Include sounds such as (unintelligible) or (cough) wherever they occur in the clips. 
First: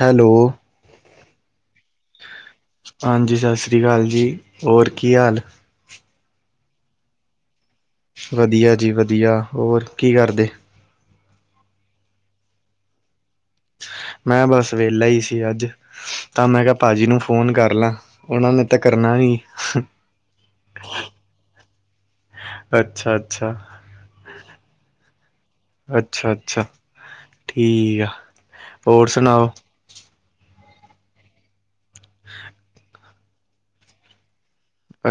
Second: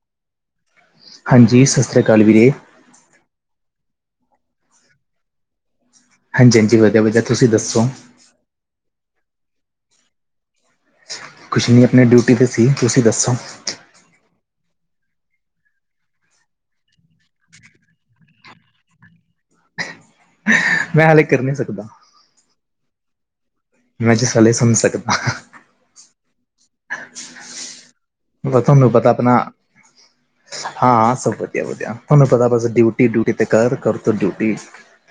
Hello. ਹਾਂਜੀ, ਸਤਿ ਸ੍ਰੀ ਅਕਾਲ ਵੀਰੇ। ਹਾਂਜੀ ਸਤਿ ਸ਼੍ਰੀ ਅਕਾਲ ਜੀ ਹੋਰ ਕੀ ਹਾਲ? ਹਾਂਜੀ, ਹਾਂਜੀ ਵਧੀਆ, ਵਧੀਆ ਤੁਸੀਂ ਦੱਸੋ? ਵਧੀਆ ਜੀ ਵਧੀਆ ਹੋਰ ਕੀ ਕਰਦੇ? ਕੁਛ ਨਹੀਂ ਆਪਣੀ ਡਿਊਟੀ ਤੇ ਸੀ ਤੁਸੀਂ ਦੱਸੋ? ਮੈਂ ਬਸ ਵੇਹਲਾ ਹੀ ਸੀ ਅੱਜ। ਤਾਂ ਮੈਂ ਕਿਹਾ ਭਾਜੀ ਨੂੰ ਫੋਨ ਕਰ ਲਾ, ਉਹਨਾਂ ਨੇ ਤਾਂ ਕਰਨਾ ਨੀ। ਮੈਂ ਹਾਲੇ ਕਰ ਨਹੀਂ ਸਕਦਾ। ਅੱਛਾ, ਅੱਛਾ। ਮੈਂ ਜੀ ਸਾਲੇ ਸਮਝ ਸਕਦਾ। ਅੱਛਾ, ਅੱਛਾ ਠੀਕ ਆ। ਮੈਂ ਉਹ ਤੁਹਾਨੂੰ ਹੋਰ ਪਤਾ ਆਪਣਾ ਸੁਣਾਓ ਹਾਂ ਸਭ ਵਧੀਆ ਵਧੀਆ ਆਪਾਂ ਨੂੰ ਪਤਾ ਬਸ ਡਿਊਟੀ।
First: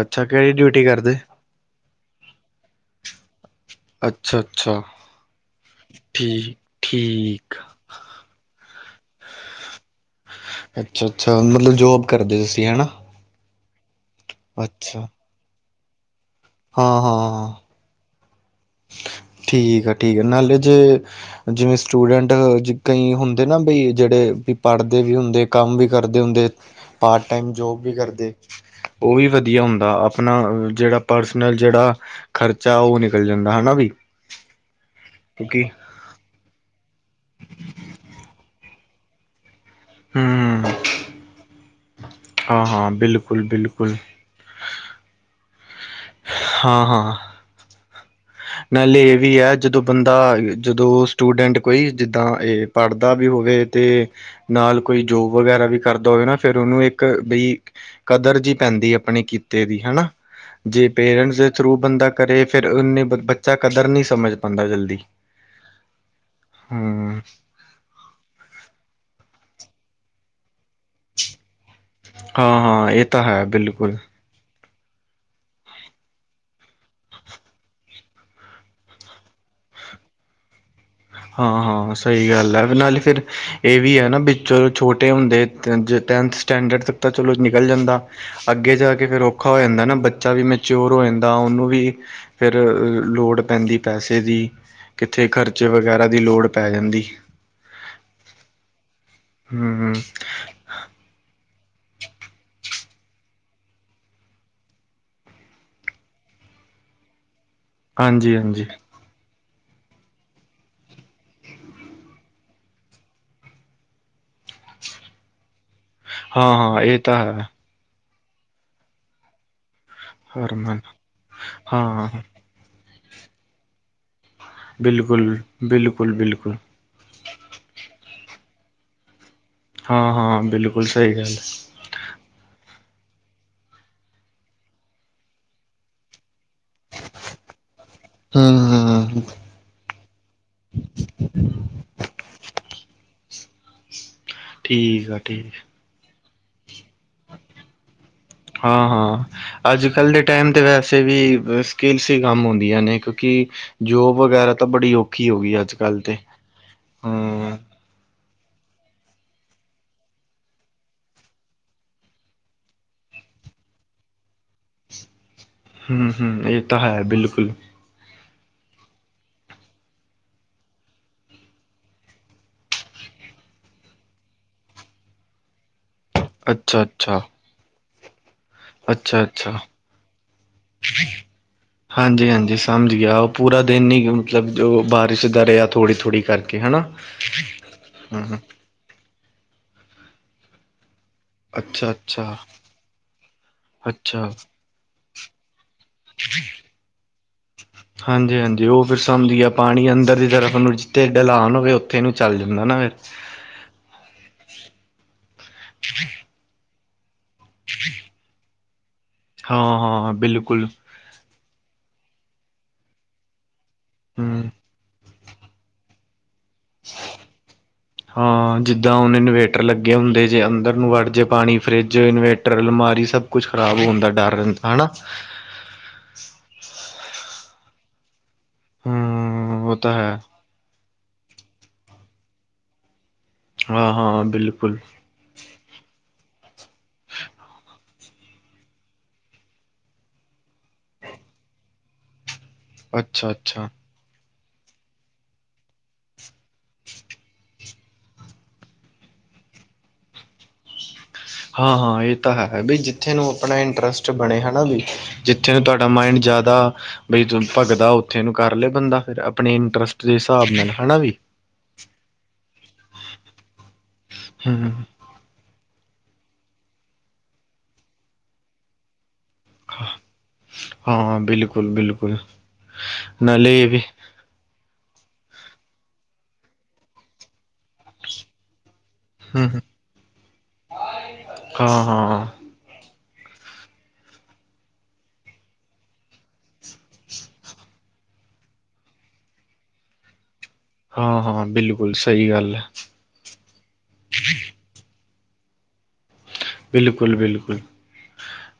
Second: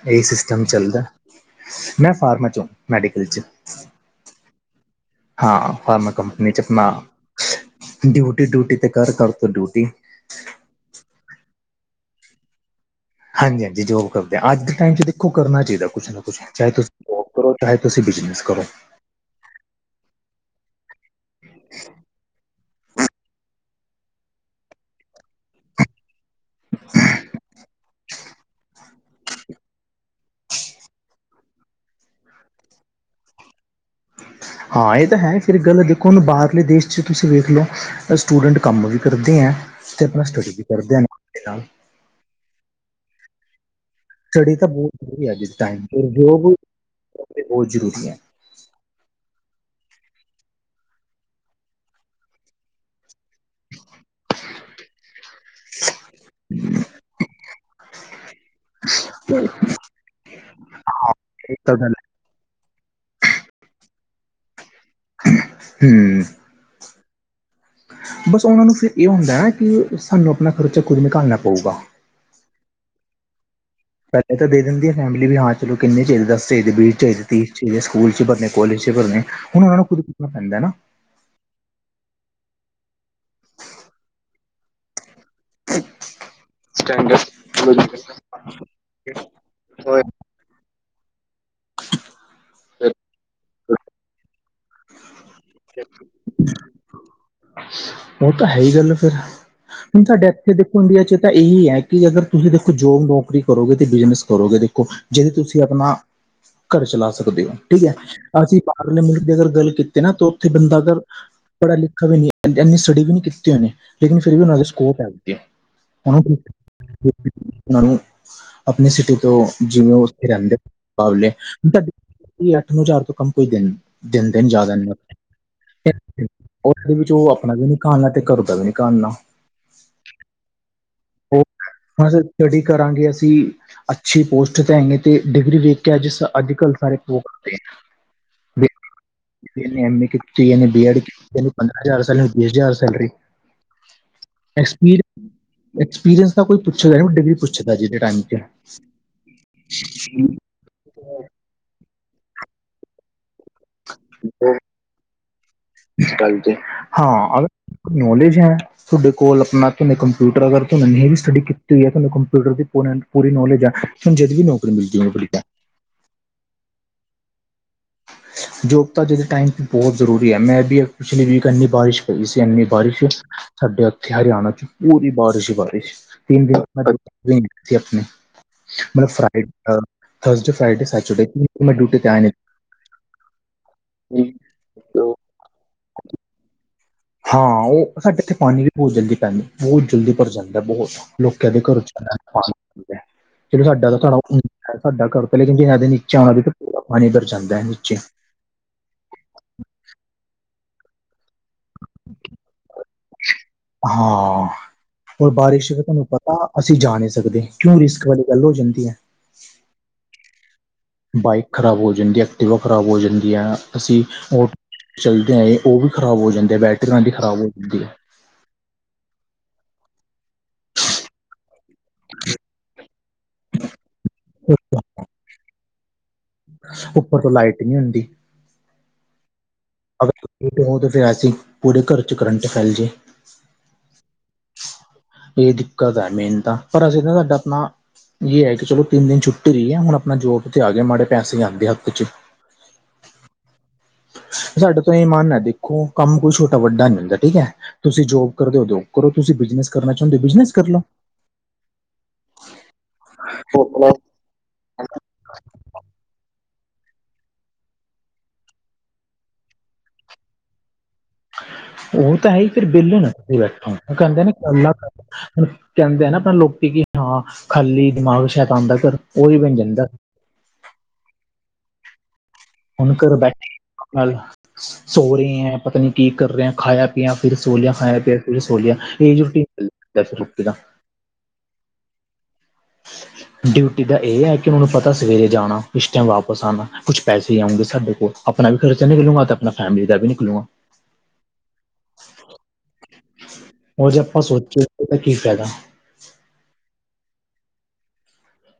ਅੱਛਾ ਕਿਹੜੀ ਡਿਊਟੀ (inaudible) ਕਰਦੇ ਮੈਂ ਫਾਰਮਾ ਚ ਮੈਡੀਕਲ ਚ। ਅੱਛਾ, ਅੱਛਾ। ਹਾਂ ਫਾਰਮਾ ਕੰਪਨੀ ਠੀਕ ਚ ਨਾ ਠੀਕ ਡਿਊਟੀ ਡਿਊਟੀ ਤੇ ਕਰ ਕਰ ਡਿਊਟੀ ਡਿਊਟੀ। ਅੱਛਾ, ਅੱਛਾ ਮਤਲਬ ਜੋਬ ਕਰਦੇ ਹੋ ਤੁਸੀਂ ਹੈ ਨਾ? ਹਾਂਜੀ-ਹਾਂਜੀ ਜੋਬ ਕਰਦੇ ਹਾਂ ਅੱਜ ਦੇ ਟਾਈਮ ਚ ਦੇਖੋ ਕਰਨਾ ਚਾਹੀਦਾ ਕੁਛ ਨਾ ਕੁਛ। ਚਾਹੇ ਹਾਂ ਤੁਸੀਂ ਜੋਬ ਹਾਂ ਕਰੋ ਚਾਹੇ ਤੁਸੀਂ ਬਿਜ਼ਨਸ ਕਰੋ। ਠੀਕ ਆ ਠੀਕ ਆ ਨਾਲੇ ਜੇ। ਜਿਵੇਂ ਸਟੂਡੈਂਟ ਕਈ ਹੁੰਦੇ ਨਾ ਬਈ ਜਿਹੜੇ ਵੀ ਪੜ੍ਹਦੇ ਵੀ ਹੁੰਦੇ ਕੰਮ ਵੀ। ਕਰਦੇ ਹੁੰਦੇ। ਪਾਰਟ ਟਾਈਮ ਜੋਬ ਵੀ ਕਰਦੇ। ਉਹ ਵੀ ਵਧੀਆ ਹੁੰਦਾ ਆਪਣਾ ਜਿਹੜਾ ਪਰਸਨਲ ਜਿਹੜਾ। ਖ਼ਰਚਾ ਉਹ ਨਿਕਲ ਜਾਂਦਾ ਹੈ ਨਾ ਬਈ? ਹਾਂ ਇਹ ਤਾਂ ਹੈ ਫਿਰ ਗੱਲ ਦੇ। ਬਿਲਕੁਲ, ਬਾਹਰਲੇ ਦੇਸ਼ 'ਚ ਤੁਸੀਂ ਵੇਖ ਲਓ ਤਾਂ ਸਟੂਡੈਂਟ ਕੰਮ ਵੀ ਕਰਦੇ ਹੈ। ਤੇ ਪਰ ਸਟੱਡੀ ਵੀ ਕਰਦੇ ਹਨ ਦੇ ਨਾਲ। ਹਾਂ-ਹਾਂ ਬਿਲਕੁਲ-ਬਿਲਕੁਲ। ਸਟੱਡੀ ਤਾਂ ਬਹੁਤ ਜ਼ਰੂਰੀ ਹੈ। ਜਿਸ ਟਾਈਮ ਉਦਯੋਗ ਬਹੁਤ ਜ਼ਰੂਰੀ ਹੈ। (unintelligible) ਮੈ ਲੇ ਵੀ ਆਇਆ ਜਦੋਂ ਬੰਦਾ ਜਦੋਂ ਸਟੂਡੈਂਟ ਕੋਈ ਜਿੱਦਾਂ ਏਹ। ਪੜ੍ਹਦਾ ਵੀ ਹੋਵੇ ਤੇ ਨਾਲ ਕੋਈ ਜੋਬ ਵਗੈਰਾ ਵੀ ਕਰਦਾ ਹੋਵੇ ਨਾ। ਫੇਰ ਉਹਨੂੰ ਇੱਕ ਬਈ ਕਦਰ ਜਿ ਪੈਂਦੀ ਅਪਣੇ ਕਿੱਤੇ ਦੀ ਹਨਾ। ਜੇ ਪੇਰੈਂਟਸ ਦੇ ਇਹ ਤਾਂ ਥਰੂ ਗੱਲ ਬੰਦਾ ਕਰੇ ਫੇਰ ਉਹਨੇ ਬੱਚਾ ਕਦਰ ਨਹੀਂ ਸਮਜ ਪਾਂਦਾ ਜਲਦੀ। ਹੁ। ਹੁ। ਬਸ ਉਹਨਾਂ ਨੂੰ ਫੇਰ ਇਹ ਹੁੰਦਾ ਨਾ ਕਿ ਸਾਨੂੰ ਅਪਨਾ ਖਰਚਾ ਖੁਦ ਨਿਕਾਲਨਾ ਪਊਗਾ। ਹਾਂ-ਹਾਂ ਇਹ ਤਾਂ ਹੈ ਬਿਲਕੁਲ। ਪਹਿਲੇ ਤਾਂ ਦੇ ਦਿੰਦੀ ਆ ਫੈਮਿਲੀ ਵੀ ਹਾਂ ਚਲੋ ਕਿੰਨੇ ਚਾਹੀਦੇ ਦਸ ਚਾਹੀਦੇ ਵੀਹ ਚਾਹੀਦੇ ਤੀਹ ਚਾਹੀਦੇ ਸਕੂਲ ਚ ਭਰਨੇ ਕੋਲਜ ਚ ਭਰਨੇ। ਹੁਣ ਉਹਨਾਂ ਨੂੰ ਖੁਦ ਪੁੱਛਨਾ ਪੈਂਦਾ ਨਾ। ਹਾਂ-ਹਾਂ ਸਹੀ ਗੱਲ ਹੈ ਨਾਲੇ ਫੇਰ ਇਹ ਵੀ ਹੈ ਨਾ ਵਿੱਚ ਛੋਟੇ ਹੁੰਦੇ। ਟੈਂਨ ਟੈਂਨਥ ਸਟੈਂਡਰਡ ਤੱਕ ਤਾਂ ਚੰਗਾ ਚਲੋ। ਨਿਕਲ ਜਾਂਦਾ ਜੀ। ਅੱਗੇ ਜਾ ਕੇ ਫੇਰ ਔਖਾ ਹੋ ਜਾਂਦਾ ਨਾ ਓਏ, ਬੱਚਾ ਵੀ ਮੈਚੋਓਰ ਹੋ ਜਾਂਦਾ। ਤਾਂ ਉਹਨੂੰ ਵੀ ਫੇਰ ਫਿਰ ਲੋੜ ਪੈਂਦੀ ਪੈਸੇ ਦੀ ਕਿੱਥੇ ਖਰਚੇ ਵ। ਉਹ ਤਾਂ ਹੈ ਈ ਗੱਲ ਫੇਰ ਹੂੰ ਹੁਣ ਸਾਡੇ ਇੱਥੇ ਦੇ। ਇੰਡੀਆ ਚ ਤਾਂ ਇਹੀ ਹੈ ਕਿ ਅਗਰ ਤੁਸੀਂ ਦੇਖੋ ਜੋਬ ਨੌਕਰੀ ਕਰੋਗੇ ਤੇ ਬਿਜਨਸ ਕਰੋਗੇ ਦੇਖੋ। ਜਿਹਦੇ ਤੁਸੀਂ ਅਪਨਾ ਘਰ ਚਲਾ ਸਕਦੇ ਹੋ ਠੀਕ ਹੈ ਅਸੀਂ ਹਾਂਜੀ-ਹਾਂਜੀ ਬਾਹਰਲੇ ਮੁਲਕ। ਦੀ ਅਗਰ ਗੱਲ ਕਿਤੀ ਨਾ ਤੋ ਉੱਥੇ ਬੰਦਾ ਅਗਰ। ਪੜਾ ਲਿਖਾ ਵੀ ਨਹੀਂ ਇੰਨੀ ਸਟੱਡੀ ਵੀ ਨੀ ਕੀਤੀ ਉਹਨੇ ਲੇਕਿਨ ਫਿਰ ਵੀ ਉਹਨਾਂ ਦੇ ਸਕੋਪ ਹੈ। ਉਹ ਹਾਂ-ਹਾਂ ਇਹ ਤਾਂ ਹੈ ਉਹਨਾਂ ਨੂੰ ਆਪਣੀ ਸਿਟੀ ਤੋਂ ਜਿਵੇਂ ਉਹ। (unintelligible) ਰਹਿੰ ਹਰਮਨ ਤੁਹਾ ਹਾਂ ਅੱਠ ਨੂੰ ਹਜ਼ਾਰ ਤੋਂ ਕੰਮ ਕੋਈ ਦਿਣ। (unintelligible) ਦੇਦਾ ਨਿ ਜ਼ਿਆਦਾ ਨ। (unintelligible) ਬਿਲਕੁਲ-ਬਿਲਕੁਲ-ਬਿਲਕੁਲ ਇਹਦੇ ਵਿੱਚ ਉਹ ਅਪਨਾ ਵੀ ਨੀ ਕਾਰਨਾ ਤੇ ਘਰ ਦਾ ਵੀ ਨੀ ਕਾਰਨਾ। ਹਾਂ-ਹਾਂ ਬਿਲਕੁਲ ਸਹੀ ਗੱਲ। ਹੁਣ ਸਟੱਡੀ ਕਰਾਂਗੇ ਅਸੀਂ ਅੱਛੀ ਪੋਸਟ ਤੇ ਹੈਗੇ ਤੇ ਡਿਗਰੀ ਵੇਖ। ਕਿ ਅੱਜ ਸਾਡਾ ਘਰ ਸਾਰਾ ਜੌਬ ਤੇ ਹ। (unintelligible) ਹੁ ਹੁ ਹੁ। ਇਹਨੇ ਐਮ ਏ ਕੀਤੀ ਇਹਨੇ ਬੀ ਐਡ ਕੀਤੀ ਇਹਨੇ ਪੰਦਰਾਂ ਹਜ਼ਾਰ ਸੈਲਰੀ ਬੀਹ ਹਜ਼ਾਰ ਸੈਲਰੀ। ਹ। (inaudible) ਠੀਕ ਆ ਠੀਕ। ਐਕਸਪੀਰੀੰਸ ਤਾ ਕੋਈ ਪੁੱਛਦਾ ਨੀ ਡਿਗਰੀ ਪੁੱਛਦਾ ਅੱਜ ਦੇ ਟਾਇਮ ਚ। ਕਿਤੇ ਵੀ ਸਕਿੱਲਸ ਹੀ ਕੰਮ ਆਂਦੀਆਂ ਨੇ ਕਿਉਂਕਿ ਜੋਬ ਵਗੈਰਾ ਤਾਂ ਬੜੀ ਔਖੀ ਹੋ ਗਈ ਅੱਜ ਕ। ਹਾਂ ਅਰ ਨੌਲੇਜ ਹੈ। ਤੁਹਾਡੇ ਕੋਲ ਅਪਨਾ ਤੁਹਨੇ ਕੰਪਿਊਟਰ ਅਗਰ ਤੁਹਾਨੂੰ ਵੀ ਸਟੱਡੀ ਕੀਤੀ ਹੋਈ ਹੈ ਤੁਹਾਨੂੰ ਕੰਪਿਊਟਰ ਦੀ ਪ। ਪੂਰੀ ਨੌਲੇਜ ਆ ਤੁਹਾਨੂੰ ਜਦ ਵੀ ਨੌਕਰੀ ਮਿਲਦੀ ਉਹ। ਹੂ ਹੂ ਇਹ ਤਾਂ ਹੈ ਬਿਲਕੁਲ ਹ (inaudible) (inaudible) ਜੋੋਬ ਤਾਂ ਅਜੇ ਦੇ ਟਾਈਮ ਵੀ ਬੋਤ ਜ਼ਰੂਰੀ ਹੈ ਮੈਂ ਬੀ ਪਿਛਲੀ ਵੀਕ ਏਨੀ ਬਾਰਿਸ਼ ਪਈ ਸੀ ਏਨੀ ਬਾਰਿਸ਼ ਸਾਡੇ ਉੱਥੇ ਹਰਿਆਣਾ ਚ ਪੂਰੀ ਬਾਰਿਸ਼ ਹੀ ਬਾਰਿਸ਼। ਤਿੰਨ ਦਿਨ ਅੱਛਾ-ਅੱਛਾ, ਰਹੀ ਸੀ ਅਪਨੇ ਮਲਬ ਫਰਾ ਅੱਛਾ-ਅੱਛਾ, ਥਰਸਡੇ, ਫ੍ਰਾਈਡੇ, ਸੈਚਰਡੇ ਤੇ ਮੈਂ ਡਿਊਟੀ ਤੇ ਆਇਆ ਨਹੀਂ। ਹਾਂਜੀ-ਹਾਂਜੀ ਸਮਝ ਗਿਆ ਉਹ ਪੂਰਾ ਦਿਨ ਈ ਮਤਲਬ ਜੋ ਬਾਰਿਸ਼ ਦਾ ਰਿਹਾ ਥੋੜ੍ਹੀ ਥੋੜ੍ਹੀ ਕਰਕੇ ਹੈਨਾ। ਹਾਂ ਉਹ ਸਾਡੇ ਇੱਥੇ ਪਾਨੀ ਵੀ ਬੋਤ ਜਲਦੀ ਪੈਂਦਾ ਬਹੁਤ ਜਲਦੀ ਭਰ ਜਾਂਦਾ ਬੋਤ ਲੋਕਾਂ ਦੇ ਘਰੋ ਚ ਅੱਛਾ-ਅੱਛਾ, (unintelligible) ਚਲੋ ਸਾਡਾ ਤਾਂ ਅੱਛਾ ਤੁਹਾਡਾ ਘਰ ਤਾਂ ਲੇਕਿਨ ਹੈ ਤੇ ਨੀ। ਏਦਰ ਜਾਂਦੈ ਨੀਚੇ। ਹਾਂਜੀ-ਹਾਂਜੀ, ਓ (unintelligible) ਹੁੰਦੀ ਐ ਪਾਣੀ ਅੰਦਰ ਦੀ ਤਰਫ ਓਨੂੰ ਜਿੱਥੇ ਡਲਾਨ ਹੋਵੇ ਓਥੇ ਨੂੰ ਚੱਲ ਜਾਂਦਾ ਨਾ ਫੇਰ ਹਾਂ, ਹੋਰ ਬਾਰਿਸ਼ (unintelligible) ਤਾਂ, ਅਸੀਂ ਜਾ ਨੀ ਸਕਦੇ ਕਿਉਂ ਰਿਕਕ ਵਾਲੀ ਗੱਲ ਹੋ ਜਾਂਦੀ ਏ। ਹਾਂ-ਹਾਂ, ਬਿਲਕੁਲ। ਬਾਈਕ ਖ਼ਰਾਬ ਹੋ ਜਾਂਦੀ ਆ, ਐਕਟਿਵਾ ਖਰਾਬ ਹੋ ਜਾਂਦੀ ਆ ਅਸੀਂ ਓ ਹੂੰ ਚਲਦੇ ਆਏ ਓ ਵੀ ਖਰਾਬ ਹੋ ਜਾਂਦੀ ਆ, ਬੈਟਰੀਆਂ ਓਨਾ ਦੀ ਖਰਾਬ ਹੋ ਜਾਂਦੀ ਐ। ਹਾਂ, ਜਿੱਦਾਂ ਹੁਨ ਇਨਵੇਟਰ ਲੱਗੇ ਹੁੰਦੇ ਜੇ ਅੰਦਰ ਨੂੰ ਵੱੜ ਜੇ ਪਾਣੀ ਫ੍ਰੀਜ, ਇਨਵੇਟਰ, ਅਲਮਾਰੀ ਸਬ ਕੁਛ ਖਰਾਬ ਹੋਨ ਦਾ ਡਾਰ ਹੈ ਰੈਂਦਾ ਹਣਾ। ਉੱਪਰ ਤੋਂ ਲਾਈਟ ਈ ਨੀ ਹੁੰਦੀ। ਹੂੰ ਉਹ ਤਾਂ ਹੈ ਅਗਰ (unintelligible) ਫਿਰ ਐਸੀ ਪੂਰੇ ਘਰ ਚ ਕਰੰਟ ਫੈਲ ਜੇ। ਹਾਂ-ਹਾਂ ਬਿਲਕੁਲ। ਏ ਦਿੱਕਤ ਐ ਮੇਨ ਤਾਂ, ਪਰ ਅਸੀਂ ਨਾ ਸਾਡਾ ਅਪਨਾ ਯੇ ਹੈ ਕਿ ਚਲੋ ਤਿੰਨ ਦਿਨ ਛੁੱਟੀ ਰੀ ਐ ਹੁਣ ਅਪਣਾ ਜੋਬ ਤੇ ਆ ਗੇ ਮਾੜੇ ਪੈਸੇ ਆਂਦੇ ਹਾੱਥ ਚ। ਅੱਛਾ-ਅੱਛਾ। ਸਾਡੇ ਤੋਂ ਏ ਮਨ ਐ ਦੇਖੋ, ਕਾੰਮ ਕੋਈ ਛੋਟਾ-ਵੱਡਾ ਨੀ ਹੁੰਦਾ ਠੀਕ ਐ। ਤੁਸੀ ਜੋਬ ਕਰਦੇ ਓ ਜੋਬ ਕਰੋ, ਤੁਸੀ ਬਿਜ਼ਨਸ ਕਰਨਾ ਚਾਂਦੇ ਓ ਬਿਜਨਸ ਕਰ ਲੋ। ਹਾਂ-ਹਾਂ ਏ ਤਾਂ ਹੈ, ਬਈ ਜਿੱਥੇ ਨੂੰ ਅਪਣਾ ਇੰਟਰਸਟ ਉਹ ਬਣੇ ਹਣਾ ਬਈ। ਜਿੱਥੇ ਨੂ ਤੁਆਡਾ ਮਾਇੰਡ ਜਾਦਾ ਬਈ ਤ ਭਗਦਾ ਓਥੇ ਨੂੰ ਕਾਰ ਲੇ ਬੰਦਾ ਫਿਰ ਅਪਣੇ ਇੰਟਰਸਟ ਦੇ ਸ੍ਹਾਬ ਨਾਲ ਹਣਾ ਵਈ। ਓ ਤਾਂ ਹੈ ਈ ਫੇਰ ਵੇਲੇ ਨਾ ਤੂਸੀ ਬੈਠੋ, ਓ ਕੈਂਦੇ ਨੇ ਕੌਲਾ ਹੂੰ ਕਰੋ ਹੂਣ ਕੈਂਦੇ ਏ ਨਾ ਲੋਕੀ ਕਿ ਹਾਂ, ਖਾਲੀ ਦਿਮਾਗ ਸ਼ੈਤਾਨ ਦਾ ਘਰ ਓਈ ਬਨ ਜਾਂਦੈ। ਹਾਂ, ਬਿਲਕੁਲ-ਬਿਲਕੁਲ। ਹੁਣ ਘਰ ਬੈਠੇ ਨਾਲ (unintelligible) (inaudible) ਹਾਂ-ਹਾਂ। ਡਿਊਟੀ ਦਾ ਏ ਆ ਕੇ ਓਣੂ ਪਤਾ ਸਵੇਰੇ ਜਾਣਾ, ਇਸ ਟਾਈਮ ਵਾਪਸ ਆਨਾ ਕੁਛ ਪੈਸੇ ਆਉਂਗੇ ਸਾਡੇ ਕੋਲ। ਅਪਣਾ ਵੀ ਖਰਚਾ ਨਿਕਲੂੰਗਾ ਤੇ ਅਪਨਾ ਫੈਮਲੀ ਦਾ ਵੀ ਨਿਕਲੂਂਗਾ। ਹਾਂ-ਹਾਂ, ਬਿਲਕੁਲ ਸਈ ਗਾੱਲ ਐ। ਓ ਜੇ ਆਪਾਂ ਸੋਚੀਏ ਓਦਾ ਕੀ ਫੈਦਾ। ਬਿਲਕੁਲ-ਬਿਲਕੁਲ,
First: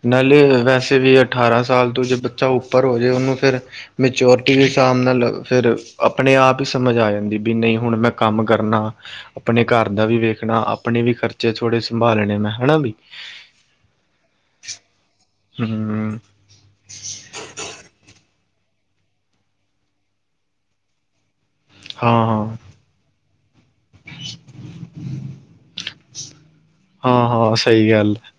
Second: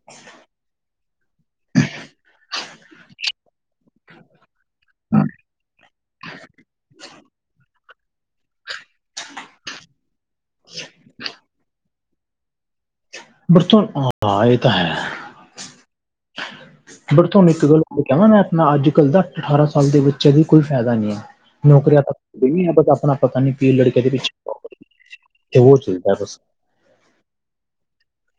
ਨਾਲੇ ਅ ਵੈਸੇ ਵੀ ਅਠਾਰਾਂ ਸਾਲ ਤੋਂ ਜ ਬੱਚਾ ਉੱਪਰ ਹੋ ਜੇ ਓਨੂੰ ਫੇਰ। ਮੇਚੋਰਟੀ ਦੇ ਸ੍ਹਾਬ ਨਾਲ ਅ, ਫੇਰ ਅਪਣੇ ਆਪ ਈ ਸਮਝ ਆ ਜਾਂਦੀ ਬੀ ਨਈ ਹੁਣ ਮੈਂ ਕਾੰਮ ਕਰਨਾ, ਆਪਣੇ ਘਾਰ ਦਾ ਵੀ ਵੇਖਣਾ ਆਪਣੇ ਵੀ ਖਰਚੇ ਥੋੜੇ ਸੰਭਾਲਣੇ ਮੈਂ। ਹਣਾਂ ਬਈ (inaudible) ਹੂੰ। (inaudible) ਬਟ ਥੋਨੂੰ ਇੱਕ ਗੱਲ ਅ ਕੈਵਾਂ ਮੈਂ, ਮੈਂ ਆੱਜ-ਕਾਲ ਤਾ ਅੱਠ ਅਠਾਰਾਂ ਸਾਲ ਦੇ ਬੱਚੇਆਂ ਦੇ ਕੋਈ ਫੈਦਾ ਨੀ ਐ। ਨੌਕਰੀਆਂ ਹਾਂ ਤਾਂ ਹਾਂ ਨ ਬ ਆਪਣਾ ਪਤਾ ਨੀ ਕੀ ਲੜਕੇ ਦੇ ਪਿੱਛੇ (unintelligible) ਚੱਲਦਾ ਬਸ ਹਾਂ-ਹਾਂ, ਸਈ ਗੱਲ ਏ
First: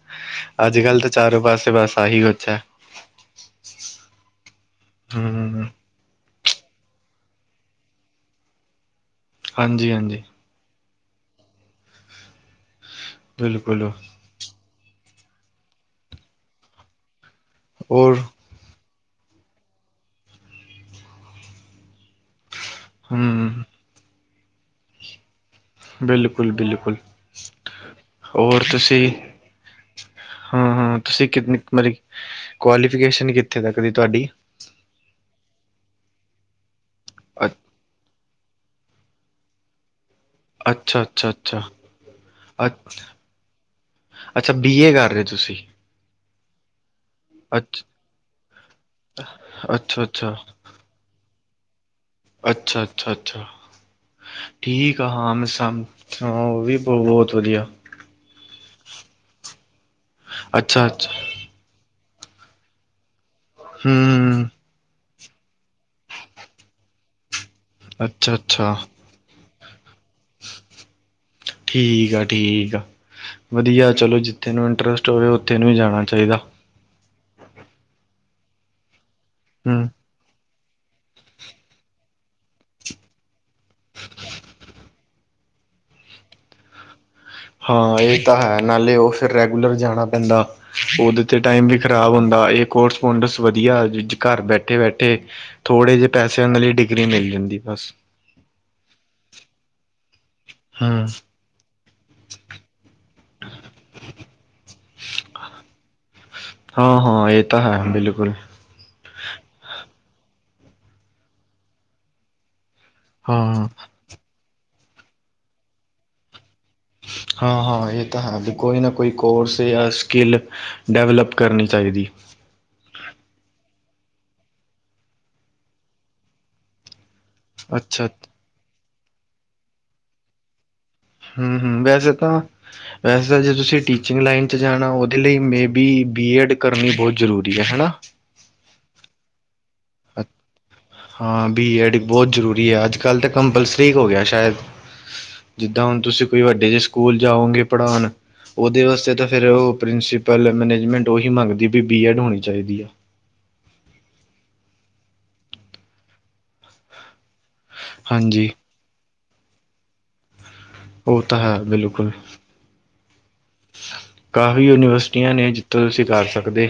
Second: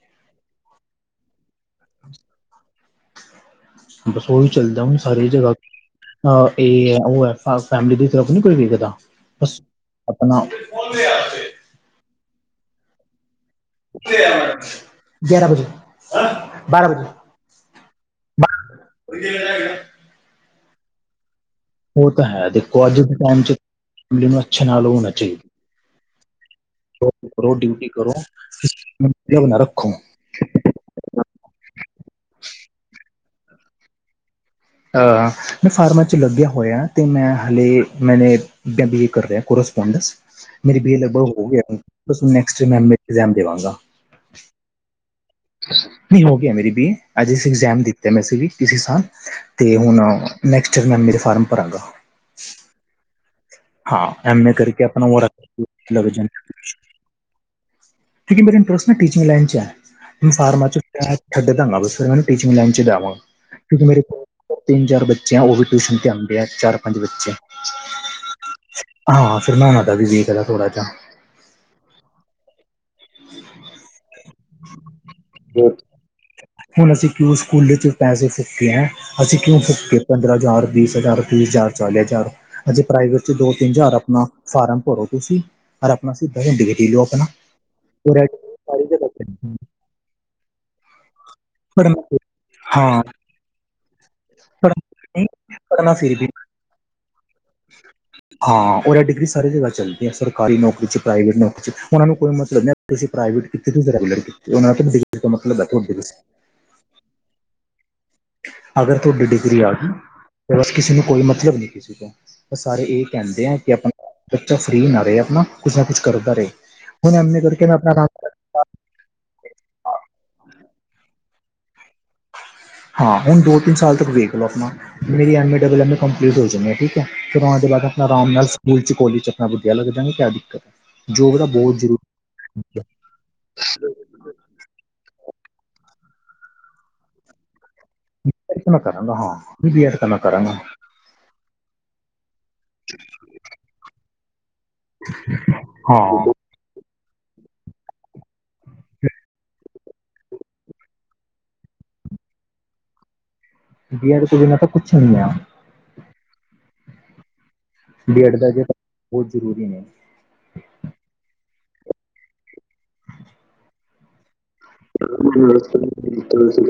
ਆੱਜ-ਕਾੱਲ ਤੇ ਚਾਰੋਂ ਪਾਸੇ ਬਾੱਸ ਆਹੀ ਕੋਛ ਐ। ਬੱਸ ਓਈ ਚੱਲਦਾ ਸਾਰੀ ਜਗਾ। ਹਮ ਅ ਇਹ ਹੈ ਉਹ ਹੈ ਫੈਮਲੀ ਦੀ ਤਰਫ ਨਹੀਂੀ ਕੋਈ ਵੇਖਦਾ ਬਸ ਹਾਂਜੀ ਹਾਂਜੀ ਆਪਣਾ ਬਿਲਕੁਲ ਗਿਆਰਾਂ ਵਜੇ ਬਾਰਾਂ ਵਜੇ ਔਰ (unintelligible) ਉਹ ਤਾਂ ਹੈ ਦੇਖੋ ਅੱਜ ਦੇ ਟਾਈਮ ਚ ਹਮ ਫੈਮਿਲੀ ਨੂੰ ਅੱਛੇ ਨਾਲ ਹੋਣਾ ਬਿਲਕੁਲ ਬਿਲਕੁਲ ਚਾਹੀਦਾ ਕਰੋ ਡਿਊਟੀ ਕਰੋ ਔਰ ਤੁਸੀਂ ਬਣਾ ਰੱਖੋ ਹਾਂ ਹਾਂ ਤੁਸੀਂ ਕਿਨੀ ਮਤਲਬ ਕੁਆਲੀਫਿਕੇਸ਼ਨ ਕਿੱਥੇ ਤੱਕ ਦੀ ਤੁਹਾਡੀ ਅ ਮੈਂ ਫਾਰਮਾ ਚ ਲੱਗਿਆ ਹੋਇਆ ਤੇ ਮੈਂ ਹਾਲੇ ਮੈਨੇ ਐਮ ਬੀ ਏ ਕਰ ਰਿਹਾ ਕੋਰਸਪੋਂਡਸ ਮੇਰੇ ਬੀ ਅੱਛਾ, ਅੱਛਾ, ਲਗਭਗ ਹੋ ਅੱਛਾ, ਗਿਆ ਬਸ ਨੇਕਸੱਟ ਅੱਛ ਐਗਸਾਮ ਦੇਵਾਂਗਾ ਅੱਛਾ ਬੀ ਏ ਕਰ ਰਹੇ ਓ ਤੁਸੀਂ ਨਹੀਂ ਹੋ ਗਿਆ ਮੇਰੀ ਬੀ ਏ ਅੱਜ ਇਗਜਾਮ ਅੱਛ ਦਿਤਾ ਵੀ ਇਸੇ ਸਾਲ ਤੇ ਹੁਣ ਅੱਛਾ, ਅੱਛਾ, ਨੈਕਸਟ ਚ ਮੈਂ ਮੇਰੇ ਫਾਰਮ ਭਰਾਂ ਗਾ ਅੱਛਾ ਅੱਛਾ ਅੱਛਾ ਹਾਂ ਐਮ ਏ ਕਰਕੇ ਠੀਕ ਆਪਣਾ ਆ ਵ ਹਾਂ ਮੈਂ ਸਮ ਹਾਂ ਵੀ ਉਹ ਬਹੁਤ ਵਧੀਆ ਤੁ ਮੇ ਇੰਟਰਸਟ ਵੀ ਟੀਚਿੰਗ ਲਈਨ ਚ ਫਾਰਮਾਂ ਅੱਛਾ, ਅੱਛਾ ਛੱਡ ਦਗਾ ਬ ਮੈਨੂੰ ਟੀਚਿੰਗ ਲਾਈਨ ਚ ਜਾਵਾਂਗਾ ਕਿਉਂਕਿ ਮੇਰੇ ਹੂੰ ਤਿੰਨ ਚਾਰ ਬੱਚੇ ਆ ਉਹ ਵੀ ਟਿਊਸ਼ਨ ਤੇ ਆਉਂਦੇ ਆ ਚਾਰ ਪੰਜ ਬੱਚੇ ਅੱਛਾ ਅੱਛਾ ਹਾਂ ਫਿਰ ਨਾ ਹੁਣ ਵੀ ਵੇਖਦਾ ਥੋੜਾ ਜਿਹਾ ਠੀਕ ਆ ਠੀਕ ਆ ਵਧੀਆ ਚਲੋ ਜਿੱਥੇ ਨੂੰ ਇੰਟਰਸਟ ਹੋਵੇ ਉੱਥੇ ਨੂੰ ਵੀ ਜਾਣਾ ਚਾਹੀਦਾ ਹੁਣ ਅਸੀਂ ਕਿਉਂ ਸਕੂਲੇ ਚ ਪੈਸੇ ਫੂਕੇ ਹੈ ਅਸੀਂ ਕਿਉਂ ਹੂੰ ਫੂੱਕ ਪੰਦਰਾਂ ਹਜ਼ਾਰ ਬੀਸ ਹਜ਼ਾਰ ਤੀਹ ਹਜ਼ਾਰ ਚਾਲੀ ਹਜ਼ਾਰ ਅਜੇ ਪ੍ਰਾਈਵੇਟ ਚ ਦੋ ਤਿੰਨ ਹਜ਼ਾਰ ਆਪਣਾ ਫਾਰਮ ਭਰੋ ਤੁਸੀਂ ਯ ਆਪਣਾ ਸਿੱਧਾ ਘੰਟੇ ਦੇ ਲਓ ਆਪਣਾ ਹਾਂ ਇਹ ਤਾਂ ਹੈ ਨਾਲੇ ਉਹ ਫਿਰ ਰੈਗੂਲਰ ਜਾਣਾ ਪੈਂਦਾ ਉਹਦੇ ਅਤੇ ਟਾਈਮ ਵੀ ਖ਼ਰਾਬ ਹੁੰਦਾ ਇਹ ਹਾਂ ਕੋਰਸਪੋਡਸ ਵਧੀਆ ਘਰ ਬੈਠੇ ਪੜ੍ਹਨਾ ਬੈਠੇ ਪੜ੍ਹਨਾ ਥੋੜੇ ਜਿਹੇ ਫਿਰ ਵੀ ਪੈਸੇ ਉਹਨਾਂ ਲਈ ਡਿਗਰੀ ਮਿਲ ਜਾਂਦੀ ਬਸ ਹਾਂ ਉਹ ਡਿਗਰੀ ਸਾਰੀ ਜਗ੍ਹਾ ਚੱਲਦੀ ਐ ਸਰਕਾਰੀ ਨੌਕਰੀ ' ਹੂੰ ਪ੍ਰਾਈਵੇਟ ਨੌਕਰੀ ' ਉਹਨਾਂ ਨੂੰ ਕੋਈ ਮਤਲਬ ਤੁਸੀ ਪ੍ਰਾਈਵੇਟ ਕੀਤੀ ਕੇ ਤੁਸੀਂ ਰੈਗੂਲਰ ਉਹ ਮਤਲਬ ਤੁਹਾਡੇ ਹਾਂ ਹਾਂ ਇਹ ਤਾਂ ਹੈ ਬਿਲਕੁਲ ਅਗਰ ਤੁਹਾਡੀ ਡਿਗਰੀ ਆ ਗਈ ਤਾਂ ਬਸ ਕਿਸੇ ਨੂੰ ਕੋਈ ਮਤਲਬ ਨਹੀਂ ਕਿਸੇ ਤੋਂ ਬ ਸਾਰੇ ਕਹਿੰਦੇ ਆ ਹਾਂ ਕਿ ਆਪਣਾ ਬੱਚਾ ਫਰੀ ਨਾ ਰਹੇ ਆਪਣਾ ਕੁਛ ਨਾ ਕੁਛ ਕਰਦਾ ਰਹੇ ਹੁਣ ਐਮ ਏ ਹਾਂ ਕਰਕੇ ਮੈਂ ਹਾਂ ਇਹ ਆਪਣਾ ਤਾਂ ਹਾਂ ਵੀ ਕੋਈ ਨਾ ਕੋਈ ਕੋਰਸ ਜਾਂ ਸਕਿੱਲ ਡਿਵਲਪ ਕਰਨੀ ਚਾਹੀਦੀ ਹਾਂ ਹੁਣ ਦੋ ਤਿੰਨ ਸਾਲ ਤੱਕ ਵੇਖ ਲਓ ਆਪਣਾ ਮੇਰੀ M A double M A complete ਹੋ ਚੁੱਕੇ ਐਂ ਜੀ ਠੀਕ ਫਿਰ ਉਹ ਦੇ ਬਾਅਦ ਆਪਣਾ ਅੱਛਾ ਆਰਾਮ ਨਾਲ ਸਕੂਲ (unintelligible) ਚ ਆਪਣਾ ਵਧੀਆ ਲਗ ਜਾਗੇ ਕਿਆ ਦਿੱਕਤ ਐ ਹਮ ਹਮ ਵੈਸੇ ਤਾਂ ਵੈਸੇ ਤਾਂ ਜੇ ਤੁਸੀਂ ਟੀ ਟੀਚਿੰਗ ਲਾਈਨ 'ਚ ਜਾਣਾ ਉਹਦੇ ਲਈ ਮੇ ਬੀ ਬੀ ਐਡ ਕਰਨੀ ਬਹੁਤ ਜ਼ਰੂਰੀ ਐ ਹੈ ਨਾ ਬੀ ਐਡ ਤਾਂ ਕਰਾਂਗਾ ਹਾਂ ਬੀ ਐਡ ਤਾਂ ਮੈਂ ਕਰਾਂ ਗਾ ਹਾਂ ਬੀ ਐ ਡ ਬਹੁਤ ਜ਼ਰੂਰੀ ਹੈ ਅੱਜ ਕੱਲ੍ਹ ਤਾਂ ਕੰਪਲਸਰੀ ਹੋ ਗਿਆ ਸ਼ਾਇਦ ਜਿੱਦਾਂ ਹੁਣ ਤੁਸੀਂ ਹਾਂ ਕੋਈ ਵੱਡੇ ਜਿਹੇ ਸਕੂਲ ਜਾਓਗੇ ਪੜ੍ਹਾਉਣ ਉਹਦੇ ਵਾਸਤੇ ਤਾਂ ਫਿਰ ਪ੍ਰਿੰਸੀਪਲ ਮੈਨੇਜਮੈਂਟ ਉਹੀ ਮੰਗਦੀ ਵੀ ਬੀ ਐਡ ਹੋਣੀ ਚਾਹੀਦੀ ਆ ਬੀਐਡ ਤੋਂ ਬਿਨਾਂ ਤਾਂ ਕੁੱਛ ਨਹੀਂ ਆ। ਬੀਐਡ ਹਾਂਜੀ ਤਾਂ ਜੀ ਬਹੁਤ ਜ਼ਰੂਰੀ ਨੇ। ਉਹ ਤਾਂ ਹੈ ਬਿਲਕੁਲ। ਕਾਫ਼ੀ (inaudible) ਯੂਨੀਵਰਸਿਟੀਆਂ ਨੇ ਜਿੱਥੋਂ ਤੁਸੀਂ ਕਰ ਸਕਦੇ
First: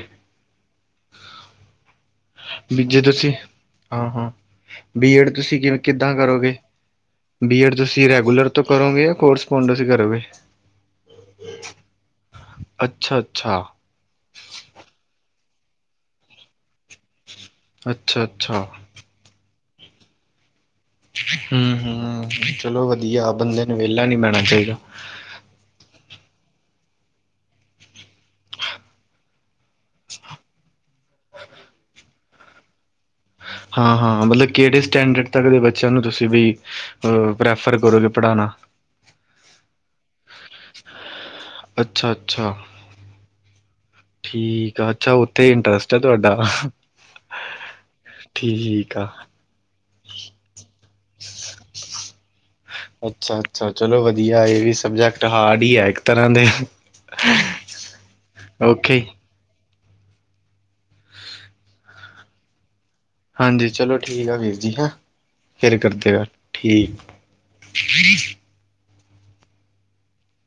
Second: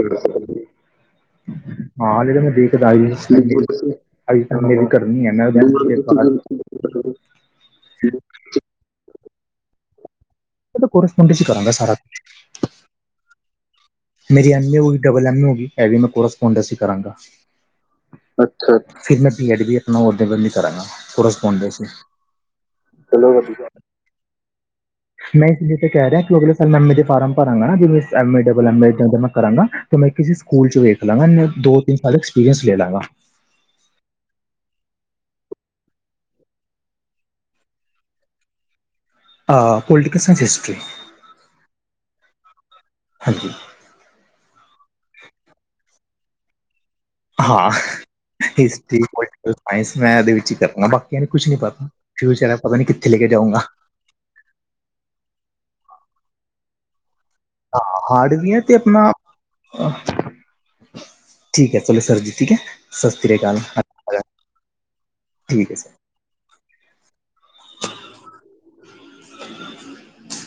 ਹਾਂ ਜਿਹੜਾ ਮੈਂ ਵੀ ਦੇਖਦਾ ਜੇ ਤੁਸੀਂ ਹਾਂ ਹਾਂ ਬੀਐਡ ਤੁਸੀਂ ਕਿਵੇਂ ਕਿੱਦਾਂ ਕਰੋਗੇ (unintelligible) ਬੀਐਡ ਤੁਸੀ ਰੈਗੂਲਰ ਤੋਂ ਕਰੋਗੇ ਯਾ ਕੋਰਸ ਪੌਂਡੇਸ ਤੋਂ ਕਰੋਗੇ? ਕੋਰਸ ਪੌਂਡਸ ਚ ਕਰਾਂਗਾ ਸਾਰਾ ਕੁਛ। ਅੱਛਾ ਅੱਛਾ। ਮੇਰੀ ਐਮ ਏ ਹੋ ਗਈ ਡਬਲ ਐਮ ਏ ਹੋ ਗਈ ਐਹ ਵੀ ਮੈਂ ਕੋਰਸ ਪੌਂਨਡਸ ਕਰਾਂਗਾ। ਅੱਛਾ, ਅੱਛਾ। ਫੇਰ ਮੈਂ ਬੀ ਐਡ ਵੀ ਅਪਣਾ ਉਹਦੇ ਵੱਲ ਹੀ ਕਰਾਂਗਾ। ਹੂੰ, ਕੋਰਸਪੋਂਡੈਂਸ ਹੀ ਹੂੰ ਚਲੋ ਵਧੀਆ ਬੰਦੇ ਨੂੰ ਵਿਹਲਾ ਨੀ ਬੈਣਾ ਚਾਹੀਦਾ। ਮੈਂ ਇਸ ਲਈ ਤੇ ਕਹਿ ਰਿਹਾ ਕਿ ਅਗਲੇ ਸਾਲ ਮੈਂ ਐਮ ਏ ਦੇ ਫਾਰਮ ਭਰਾਂਗਾ ਨਾ ਜਿਦੇ ਚ M A double M A ਕਰਾਂਗਾ। ਤੇ ਮੈਂ ਕਿਸੇ ਸਕੂਲ ਚ ਵੇਖ ਲਾਂਗਾ ਦੋ ਤਿੰਨ ਸਾਲ ਐਕਸਪੀਰੀਅੰਸ ਲੇ ਲਾਂਗਾ। ਹਾਂ, ਹਾਂ ਮਤਲਬ ਕਿਹੜੇ ਸਟੈਂਡਰਡ ਤੱਕ ਦੇ ਬੱਚਿਆਂ ਨੂੰ ਤੁਸੀ ਵੀ ਅ ਪ੍ਰੈਫਰ ਕਰੋਗੇ ਪੜਾਉਣਾ। ਆ ਪੋਲਟੀਕਲ ਸਾਇੰਸ, ਹਿਸਟਰੀ। ਅੱਛਾ, ਅੱਛਾ। ਹਾਂਜੀ। ਠੀਕ ਆ, ਅੱਛਾ ਓਥੇ ਇੰਟਰਸਟ ਐ ਤੁਹਾਡਾ। ਹਾਂ, ਠੀਕ ਹਿਸਟਰੀ, ਆ ਪੋਲਟ ਸਾਇੰਸ ਮੈਂਥ ਏਹਦੇ ਵਿੱਚ ਈ ਕਰਨਾ। ਬਾਕੀਆਂ ਨੇ ਕੁਛ ਨੀ ਪਤਾ ਫਿਊਚਰ ਐ ਪਤਾ ਨੀ ਕਿੱਥੇ ਲੈ ਕੇ ਅੱਛਾ ਜਾਊਂਗਾ। ਅੱਛਾ ਚਲੋ ਵਧੀਆ ਏ ਇਹ ਵੀ ਸਬਜੈਕਟ ਹਾਰਡ ਈ ਐ ਇੱਕ ਤਰ੍ਹਾਂ ਦੇ। ਹਾਂ ਹਾਰਡ ਵੀ ਐ ਤੇ ਓਕੇ ਅਪਣਾ ਅਹ ਠੀਕ ਐ ਚਲੋ ਸਰ ਜੀ ਠੀਕ ਐ। ਹਾਂਜੀ ਚਲੋ ਠੀਕ ਆ ਵੀਰ ਜੀ ਹੈਂ, ਹੈ ਫਿਰ ਸਰ। ਕਰਦੇ ਆਂ ਗੱਲ ਠੀਕ। (unintelligible) (inaudible)